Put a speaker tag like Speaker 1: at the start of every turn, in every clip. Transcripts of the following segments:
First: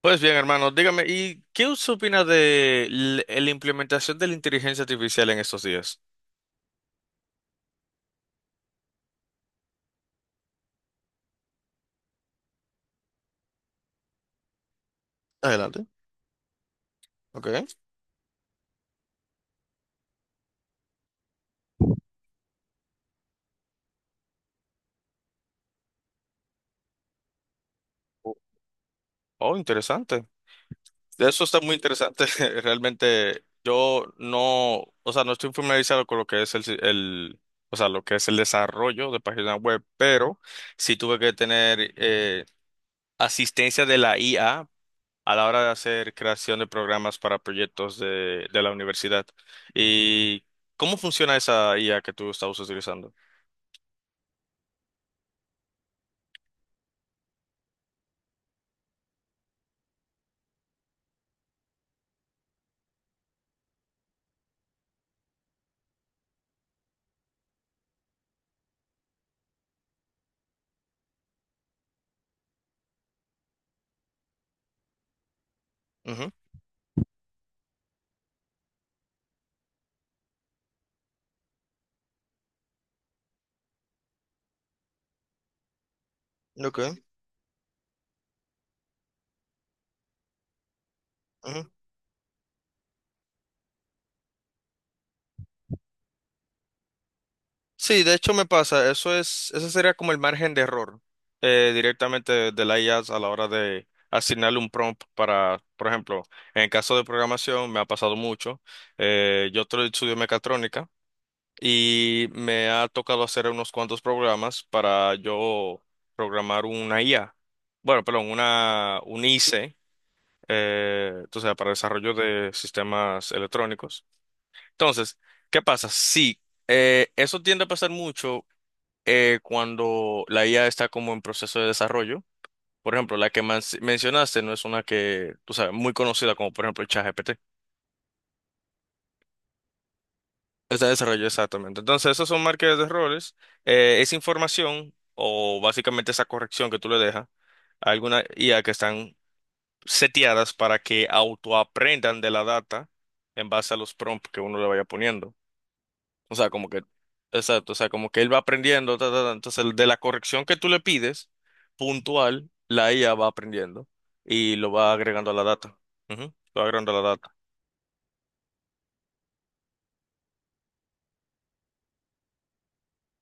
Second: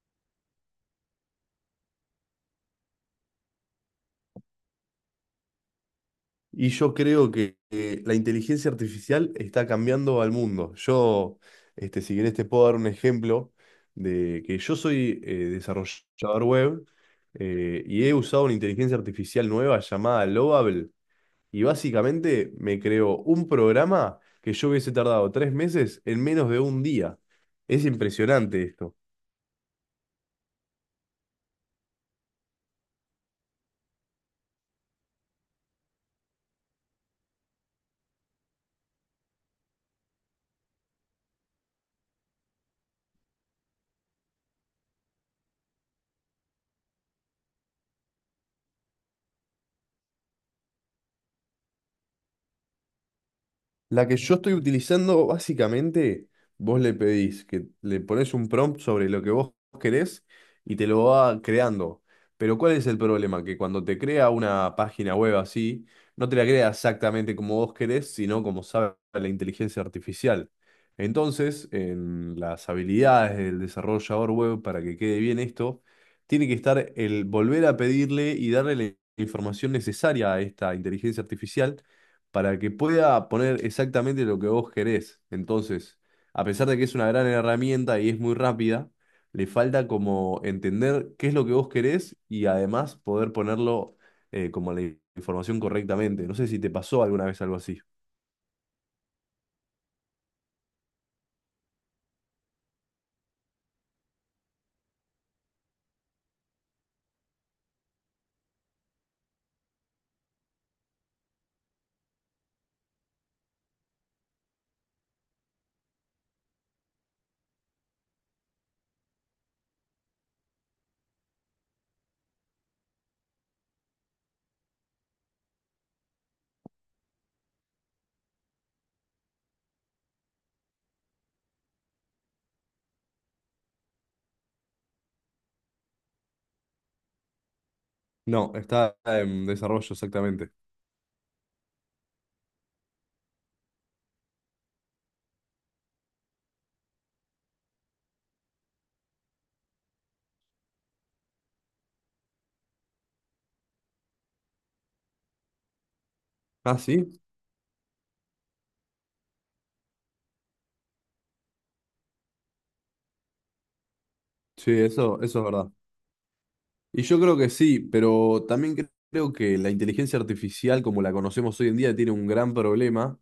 Speaker 1: Pues bien, hermano, dígame, ¿y qué usted opina de la implementación de la inteligencia artificial en estos días?
Speaker 2: Y yo creo que la inteligencia artificial está cambiando al mundo. Si querés, te puedo dar un ejemplo de que yo soy
Speaker 1: Adelante.
Speaker 2: desarrollador web,
Speaker 1: Ok.
Speaker 2: y he usado una inteligencia artificial nueva llamada Lovable. Y básicamente me creó un programa que yo hubiese tardado tres meses en menos de un día. Es impresionante esto.
Speaker 1: Oh, interesante. Eso está muy interesante. Realmente yo no, o sea, no estoy familiarizado con lo que es el, si- el, o sea, lo que es el desarrollo de páginas web, pero sí tuve que tener asistencia de la IA a la hora de hacer creación de programas para proyectos de la universidad. ¿Y cómo funciona esa IA que tú estabas utilizando?
Speaker 2: La que yo estoy utilizando, básicamente, vos le pedís que le pones un prompt sobre lo que vos querés y te lo va creando. Pero ¿cuál es el problema? Que cuando te crea una página web así, no te la crea exactamente como vos querés, sino como sabe la inteligencia artificial. Entonces, en las habilidades del desarrollador web, para que quede bien esto,
Speaker 1: Ujú.
Speaker 2: tiene que estar el volver a pedirle y darle la información necesaria a esta inteligencia artificial para que pueda poner exactamente lo que vos querés. Entonces, a pesar de
Speaker 1: Ok.
Speaker 2: que es una gran herramienta y es muy rápida, le falta como entender qué es lo que
Speaker 1: Ujú.
Speaker 2: vos querés y además poder ponerlo como la información correctamente. No sé si te pasó alguna vez algo así.
Speaker 1: Sí, de hecho me pasa, eso es, ese sería como el margen de error, directamente de la IA a la hora de asignarle un prompt para, por ejemplo, en el caso de programación me ha pasado mucho. Estudio mecatrónica y me ha tocado hacer unos cuantos programas para yo programar una IA, bueno, perdón, una, un IC, o sea, para desarrollo de sistemas electrónicos. Entonces, ¿qué pasa? Sí. Eso tiende a pasar mucho cuando la IA está como en proceso de desarrollo. Por ejemplo, la que mencionaste no es una que, tú sabes, muy conocida como por ejemplo el ChatGPT.
Speaker 2: No, está en desarrollo exactamente.
Speaker 1: Está en desarrollo exactamente. Entonces, esos son marcas de roles. Esa información o básicamente esa corrección que tú le dejas a alguna IA que están seteadas para que autoaprendan de la data en base a los prompts que uno le vaya poniendo. O sea, como
Speaker 2: Ah,
Speaker 1: que,
Speaker 2: sí.
Speaker 1: exacto, o sea, como que él va aprendiendo, ta, ta, ta. Entonces, el de la corrección que tú le pides, puntual, la IA va aprendiendo y lo
Speaker 2: Sí,
Speaker 1: va
Speaker 2: eso,
Speaker 1: agregando a
Speaker 2: eso
Speaker 1: la
Speaker 2: es verdad.
Speaker 1: data. Ujú. Lo va agregando a
Speaker 2: Y
Speaker 1: la
Speaker 2: yo
Speaker 1: data.
Speaker 2: creo que sí, pero también creo que la inteligencia artificial como la conocemos hoy en día tiene un gran problema,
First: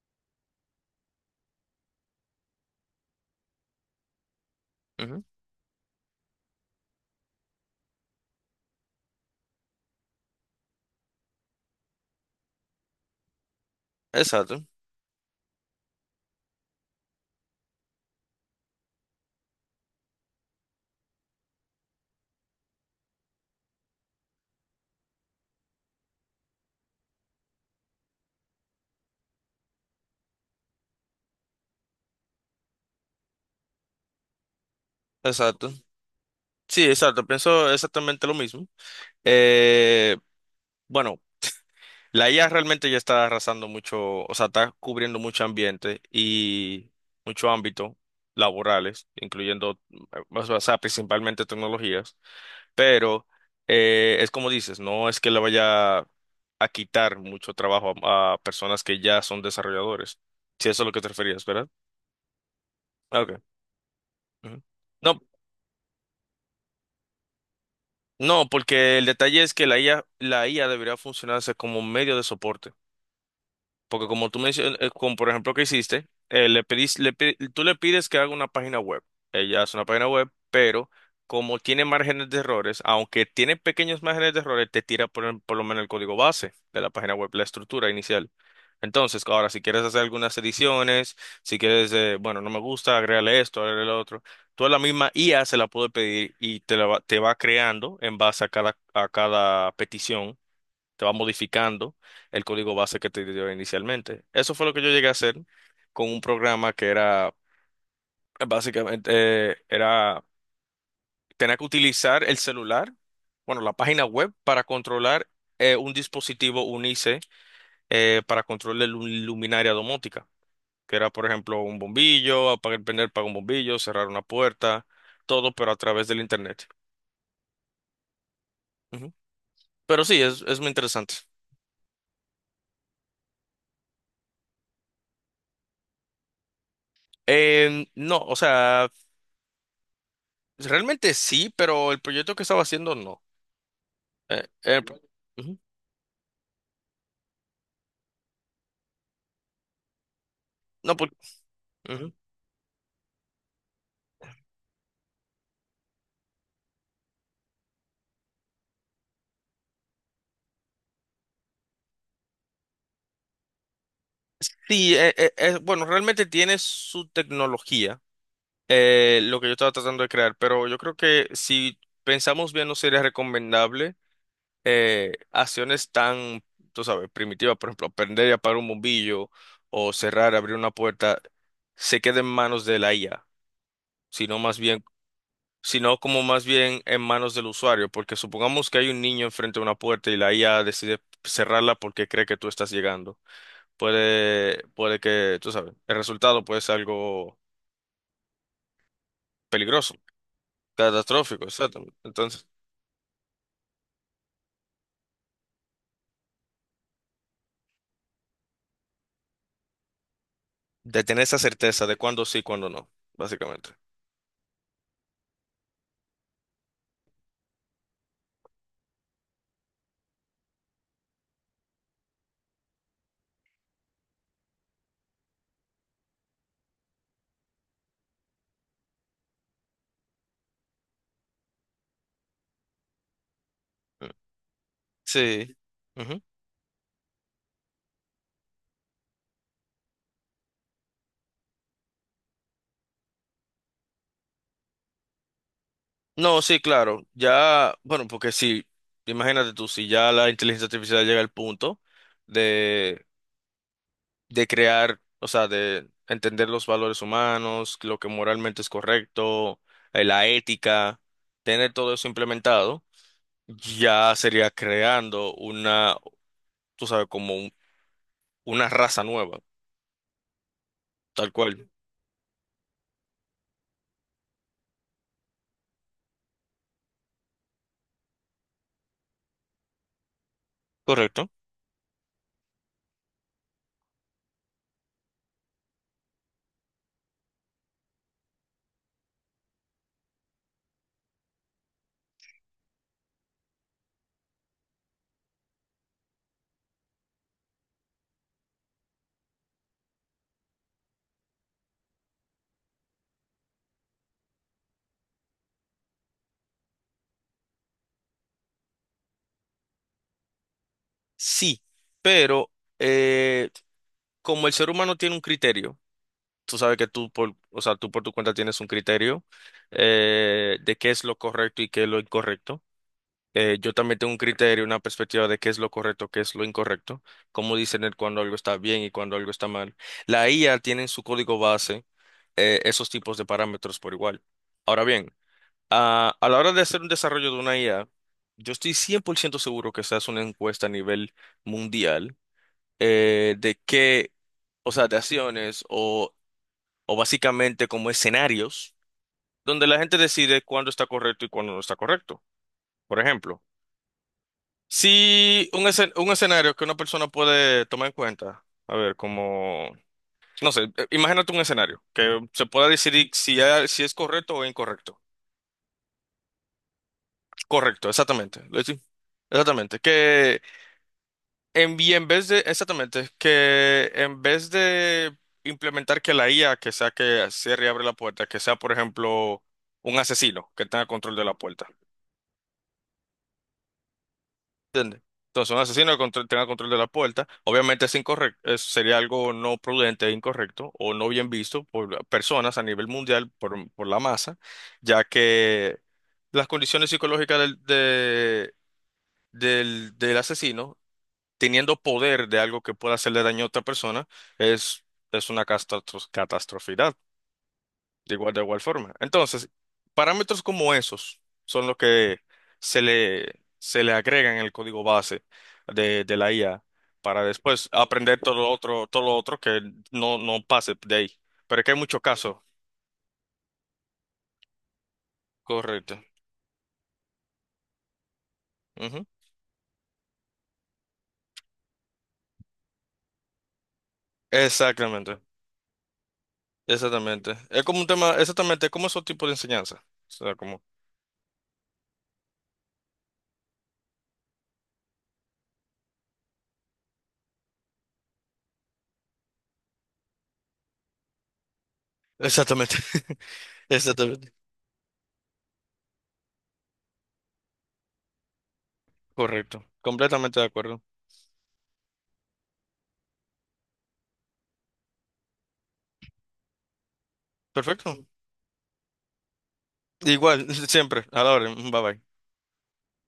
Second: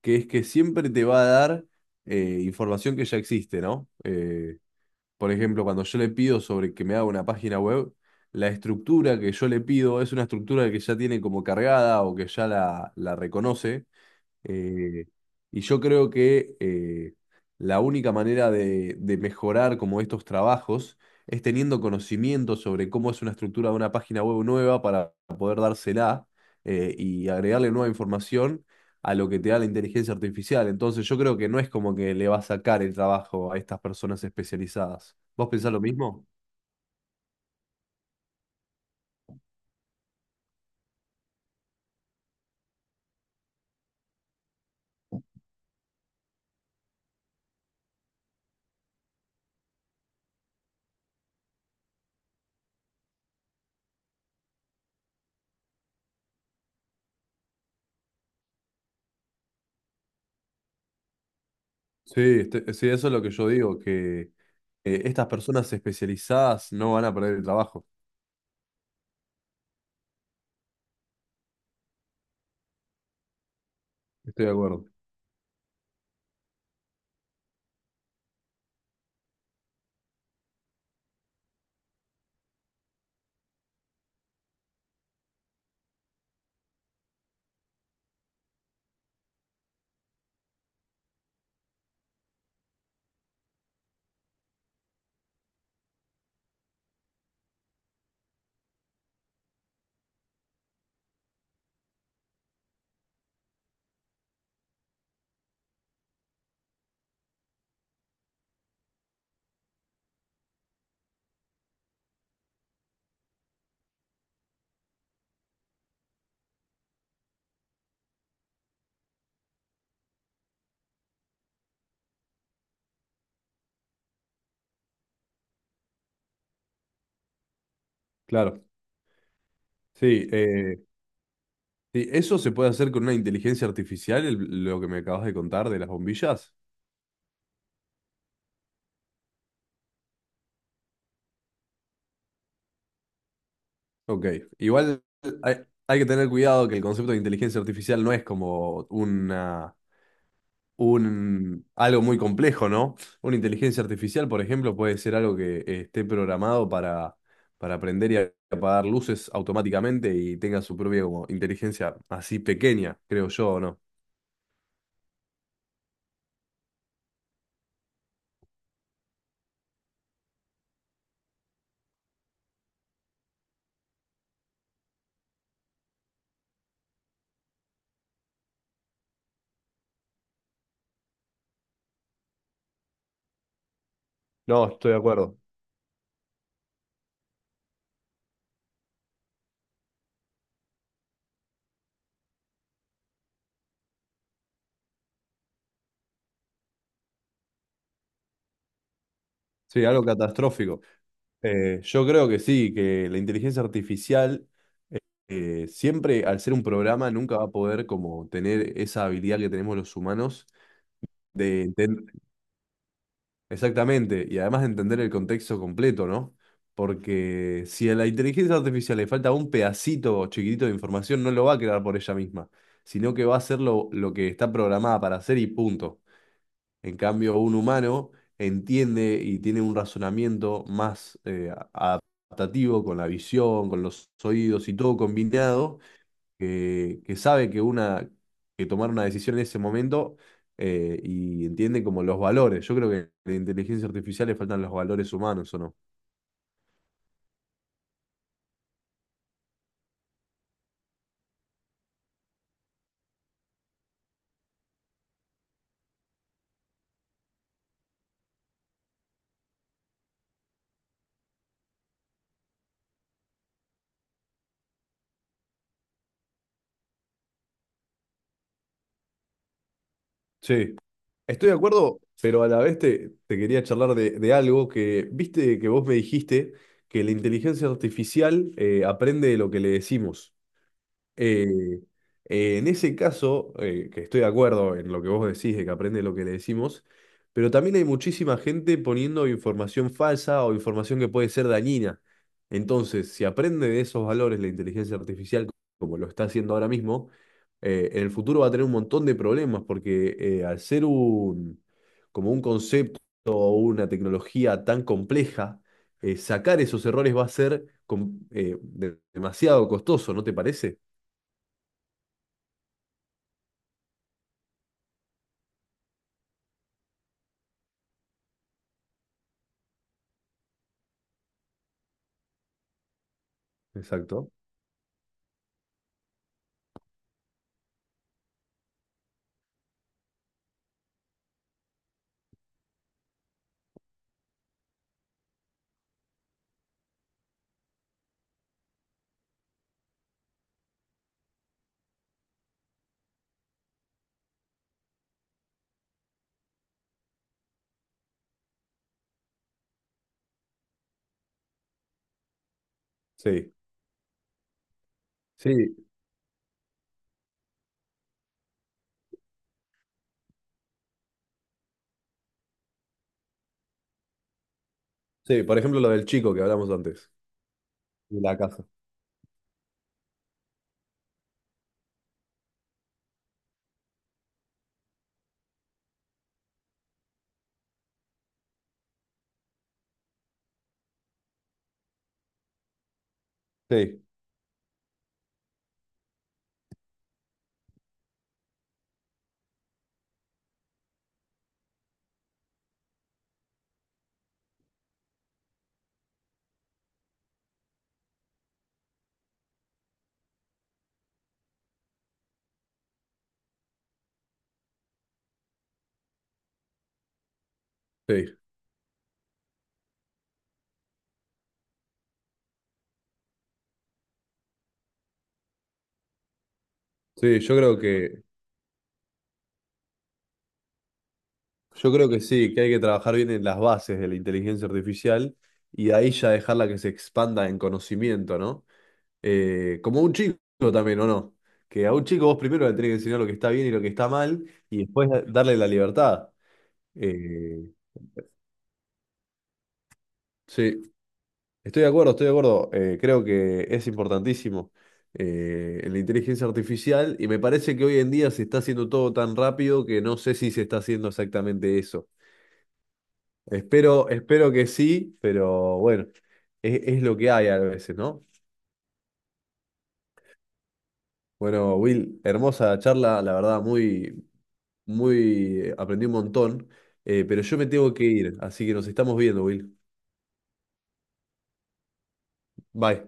Speaker 2: que es que siempre te va a dar información que ya existe, ¿no?
Speaker 1: Ujú.
Speaker 2: Por ejemplo, cuando yo le pido sobre que me haga una página web, la estructura que yo le pido es una estructura que ya tiene como cargada o que ya la reconoce,
Speaker 1: Exacto,
Speaker 2: eh, y yo creo que la única manera de mejorar como estos trabajos es teniendo conocimiento sobre cómo es una estructura de una página web nueva para poder dársela, y agregarle nueva información a lo que te da la inteligencia artificial. Entonces yo creo que no es como que le va a sacar el trabajo a estas personas especializadas. ¿Vos
Speaker 1: exacto.
Speaker 2: pensás lo mismo?
Speaker 1: Sí, exacto, pienso exactamente lo mismo. Eh, bueno, la IA realmente ya está arrasando mucho, o sea, está cubriendo mucho ambiente y mucho ámbito laborales, incluyendo, o sea, principalmente tecnologías. Pero es como dices, no es que le vaya a quitar mucho trabajo a personas que ya son desarrolladores. Si eso es lo que te referías, ¿verdad?
Speaker 2: Sí, sí, eso es
Speaker 1: Ah,
Speaker 2: lo que
Speaker 1: okay.
Speaker 2: yo digo, que
Speaker 1: Ujú. No,
Speaker 2: estas personas especializadas no van a perder el trabajo.
Speaker 1: no, porque el detalle es que la IA debería funcionarse como medio de soporte. Porque como tú
Speaker 2: Estoy de
Speaker 1: mencionas,
Speaker 2: acuerdo.
Speaker 1: como por ejemplo que hiciste, le pedís- le pi- tú le pides que haga una página web. Ella hace una página web, pero como tiene márgenes de errores, aunque tiene pequeños márgenes de errores, te tira por, por lo menos el código base de la página web, la estructura inicial. Entonces, ahora, si quieres hacer algunas ediciones, si quieres, bueno, no me gusta, agrégale esto, agrégale lo otro, tú a la misma IA se la puedes pedir y te va creando en base a a cada petición te va modificando el código base que te dio inicialmente. Eso fue lo que yo llegué a hacer con un programa que era básicamente, era tener que utilizar el celular, bueno, la página web para controlar un dispositivo UNICE, para control de luminaria domótica, que era por ejemplo un bombillo, apagar prender para un bombillo, cerrar una puerta, todo pero a través del internet.
Speaker 2: Claro.
Speaker 1: Ujú. Pero sí,
Speaker 2: Sí,
Speaker 1: es muy interesante.
Speaker 2: sí, eso se puede hacer con una inteligencia artificial, lo que me acabas de contar de las bombillas.
Speaker 1: No, o sea, pues, realmente sí, pero el proyecto que estaba haciendo no.
Speaker 2: Ok,
Speaker 1: Eh, eh, pro-
Speaker 2: igual hay,
Speaker 1: Ujú.
Speaker 2: hay que tener cuidado que el concepto de inteligencia artificial no es como
Speaker 1: No,
Speaker 2: algo
Speaker 1: ujú.
Speaker 2: muy complejo, ¿no? Una inteligencia artificial, por ejemplo, puede ser algo que esté programado para prender y apagar luces automáticamente y tenga su propia como, inteligencia así pequeña, creo yo, ¿o no?
Speaker 1: Sí, bueno, realmente tiene su tecnología, lo que yo estaba tratando de crear, pero yo creo que si pensamos bien no sería recomendable acciones tan, tú sabes, primitivas, por ejemplo, aprender y apagar un bombillo o cerrar, abrir una puerta, se quede en manos de la IA, sino más
Speaker 2: No,
Speaker 1: bien
Speaker 2: estoy de acuerdo.
Speaker 1: sino como más bien en manos del usuario, porque supongamos que hay un niño enfrente de una puerta y la IA decide cerrarla porque cree que tú estás llegando. Puede que, tú sabes, el resultado puede ser algo
Speaker 2: Sí,
Speaker 1: peligroso,
Speaker 2: algo catastrófico.
Speaker 1: catastrófico, exactamente.
Speaker 2: Yo creo que
Speaker 1: Entonces,
Speaker 2: sí, que la inteligencia artificial siempre, al ser un programa, nunca va a poder como tener esa habilidad que tenemos los humanos
Speaker 1: de tener esa
Speaker 2: de
Speaker 1: certeza de
Speaker 2: entender
Speaker 1: cuándo sí, cuándo no, básicamente.
Speaker 2: exactamente y además de entender el contexto completo, ¿no? Porque si a la inteligencia artificial le falta un pedacito chiquitito de información, no lo va a crear por ella misma, sino que va a hacer lo que está programada para hacer y punto. En cambio, un humano entiende y tiene un razonamiento más, adaptativo, con la visión, con
Speaker 1: Mm.
Speaker 2: los oídos y todo
Speaker 1: Sí.
Speaker 2: combinado,
Speaker 1: Ujú.
Speaker 2: que sabe que una, que tomar una decisión en ese momento, y entiende como los valores. Yo creo que en la inteligencia artificial le faltan los valores humanos, ¿o no?
Speaker 1: No, sí, claro. Ya, bueno, porque si, imagínate tú, si ya la inteligencia artificial llega al punto de crear, o sea, de entender los valores humanos, lo que moralmente es correcto, la ética, tener todo eso implementado, ya sería creando una, tú sabes, una raza nueva,
Speaker 2: Sí.
Speaker 1: tal
Speaker 2: Estoy de
Speaker 1: cual.
Speaker 2: acuerdo, pero a la vez te, te quería charlar de algo que, viste que vos me dijiste que la inteligencia artificial aprende de lo que le decimos.
Speaker 1: Correcto.
Speaker 2: Eh, en ese caso, que estoy de acuerdo en lo que vos decís, de que aprende lo que le decimos, pero también hay muchísima gente poniendo información falsa o información que puede ser dañina. Entonces, si aprende de esos valores la inteligencia artificial, como lo está haciendo ahora mismo, en el futuro va a tener un montón de problemas, porque al ser un, como un concepto o una tecnología tan compleja, sacar esos errores va a ser demasiado costoso, ¿no te parece?
Speaker 1: Sí, pero eh, como el ser humano tiene un criterio, tú sabes que o sea, tú por tu cuenta tienes un criterio de qué es lo correcto y qué es lo incorrecto. Yo también tengo un
Speaker 2: Exacto.
Speaker 1: criterio, una perspectiva de qué es lo correcto, qué es lo incorrecto, cómo discernir cuando algo está bien y cuando algo está mal. La IA tiene en su código base esos tipos de parámetros por igual. Ahora bien, a la hora de hacer un desarrollo de una IA, yo estoy 100% seguro que se hace una encuesta a nivel mundial de qué, o sea, de acciones o básicamente como escenarios donde la gente decide cuándo está correcto y cuándo no está correcto. Por ejemplo.
Speaker 2: Sí,
Speaker 1: Sí,
Speaker 2: sí,
Speaker 1: un escenario que una persona puede tomar en cuenta. A ver, como, no sé, imagínate un escenario que se pueda decidir si, si es correcto o incorrecto.
Speaker 2: sí. Por ejemplo, lo del chico que hablamos antes,
Speaker 1: Correcto,
Speaker 2: de la
Speaker 1: exactamente.
Speaker 2: casa.
Speaker 1: Exactamente. Que en vez de, exactamente, que en vez de implementar que la IA que sea que cierre y abre la puerta, que sea, por ejemplo, un asesino que tenga control de la puerta.
Speaker 2: Sí,
Speaker 1: Entonces, un asesino que tenga control de la puerta, obviamente es incorrecto, sería algo no prudente, e incorrecto o no bien visto por personas a nivel mundial, por la masa, ya que las condiciones psicológicas del, del asesino, teniendo poder de algo que pueda hacerle daño a otra persona, es, es una catástrofe.
Speaker 2: sí,
Speaker 1: De igual forma. Entonces, parámetros como esos son los que se le agregan en el código base de la IA para
Speaker 2: sí.
Speaker 1: después aprender todo lo otro que no, no pase de ahí. Pero es que hay
Speaker 2: Yo
Speaker 1: muchos
Speaker 2: creo que
Speaker 1: casos.
Speaker 2: sí, que hay que trabajar bien en las bases de la inteligencia artificial y de
Speaker 1: Correcto.
Speaker 2: ahí ya dejarla que se expanda en conocimiento, ¿no?
Speaker 1: Ujú.
Speaker 2: Como un chico también, ¿o no? Que a un chico vos primero le tenés que enseñar lo que está bien y lo que está mal y después
Speaker 1: Exactamente.
Speaker 2: darle la libertad.
Speaker 1: Exactamente. Es
Speaker 2: Eh,
Speaker 1: como un tema, exactamente, como esos tipos de enseñanza. O sea, como.
Speaker 2: sí. Estoy de acuerdo, estoy de acuerdo. Creo que es importantísimo la inteligencia artificial y me parece que hoy en día se está haciendo todo tan rápido que no sé si se está haciendo exactamente eso.
Speaker 1: Exactamente.
Speaker 2: Espero,
Speaker 1: Exactamente.
Speaker 2: espero que sí, pero bueno, es lo que hay a veces, ¿no?
Speaker 1: Correcto. Completamente de acuerdo.
Speaker 2: Bueno, Will, hermosa charla, la verdad, muy, muy, aprendí un montón, pero yo me tengo
Speaker 1: Perfecto.
Speaker 2: que ir, así que nos estamos viendo, Will.
Speaker 1: Igual, siempre. A la orden. Bye bye.
Speaker 2: Bye.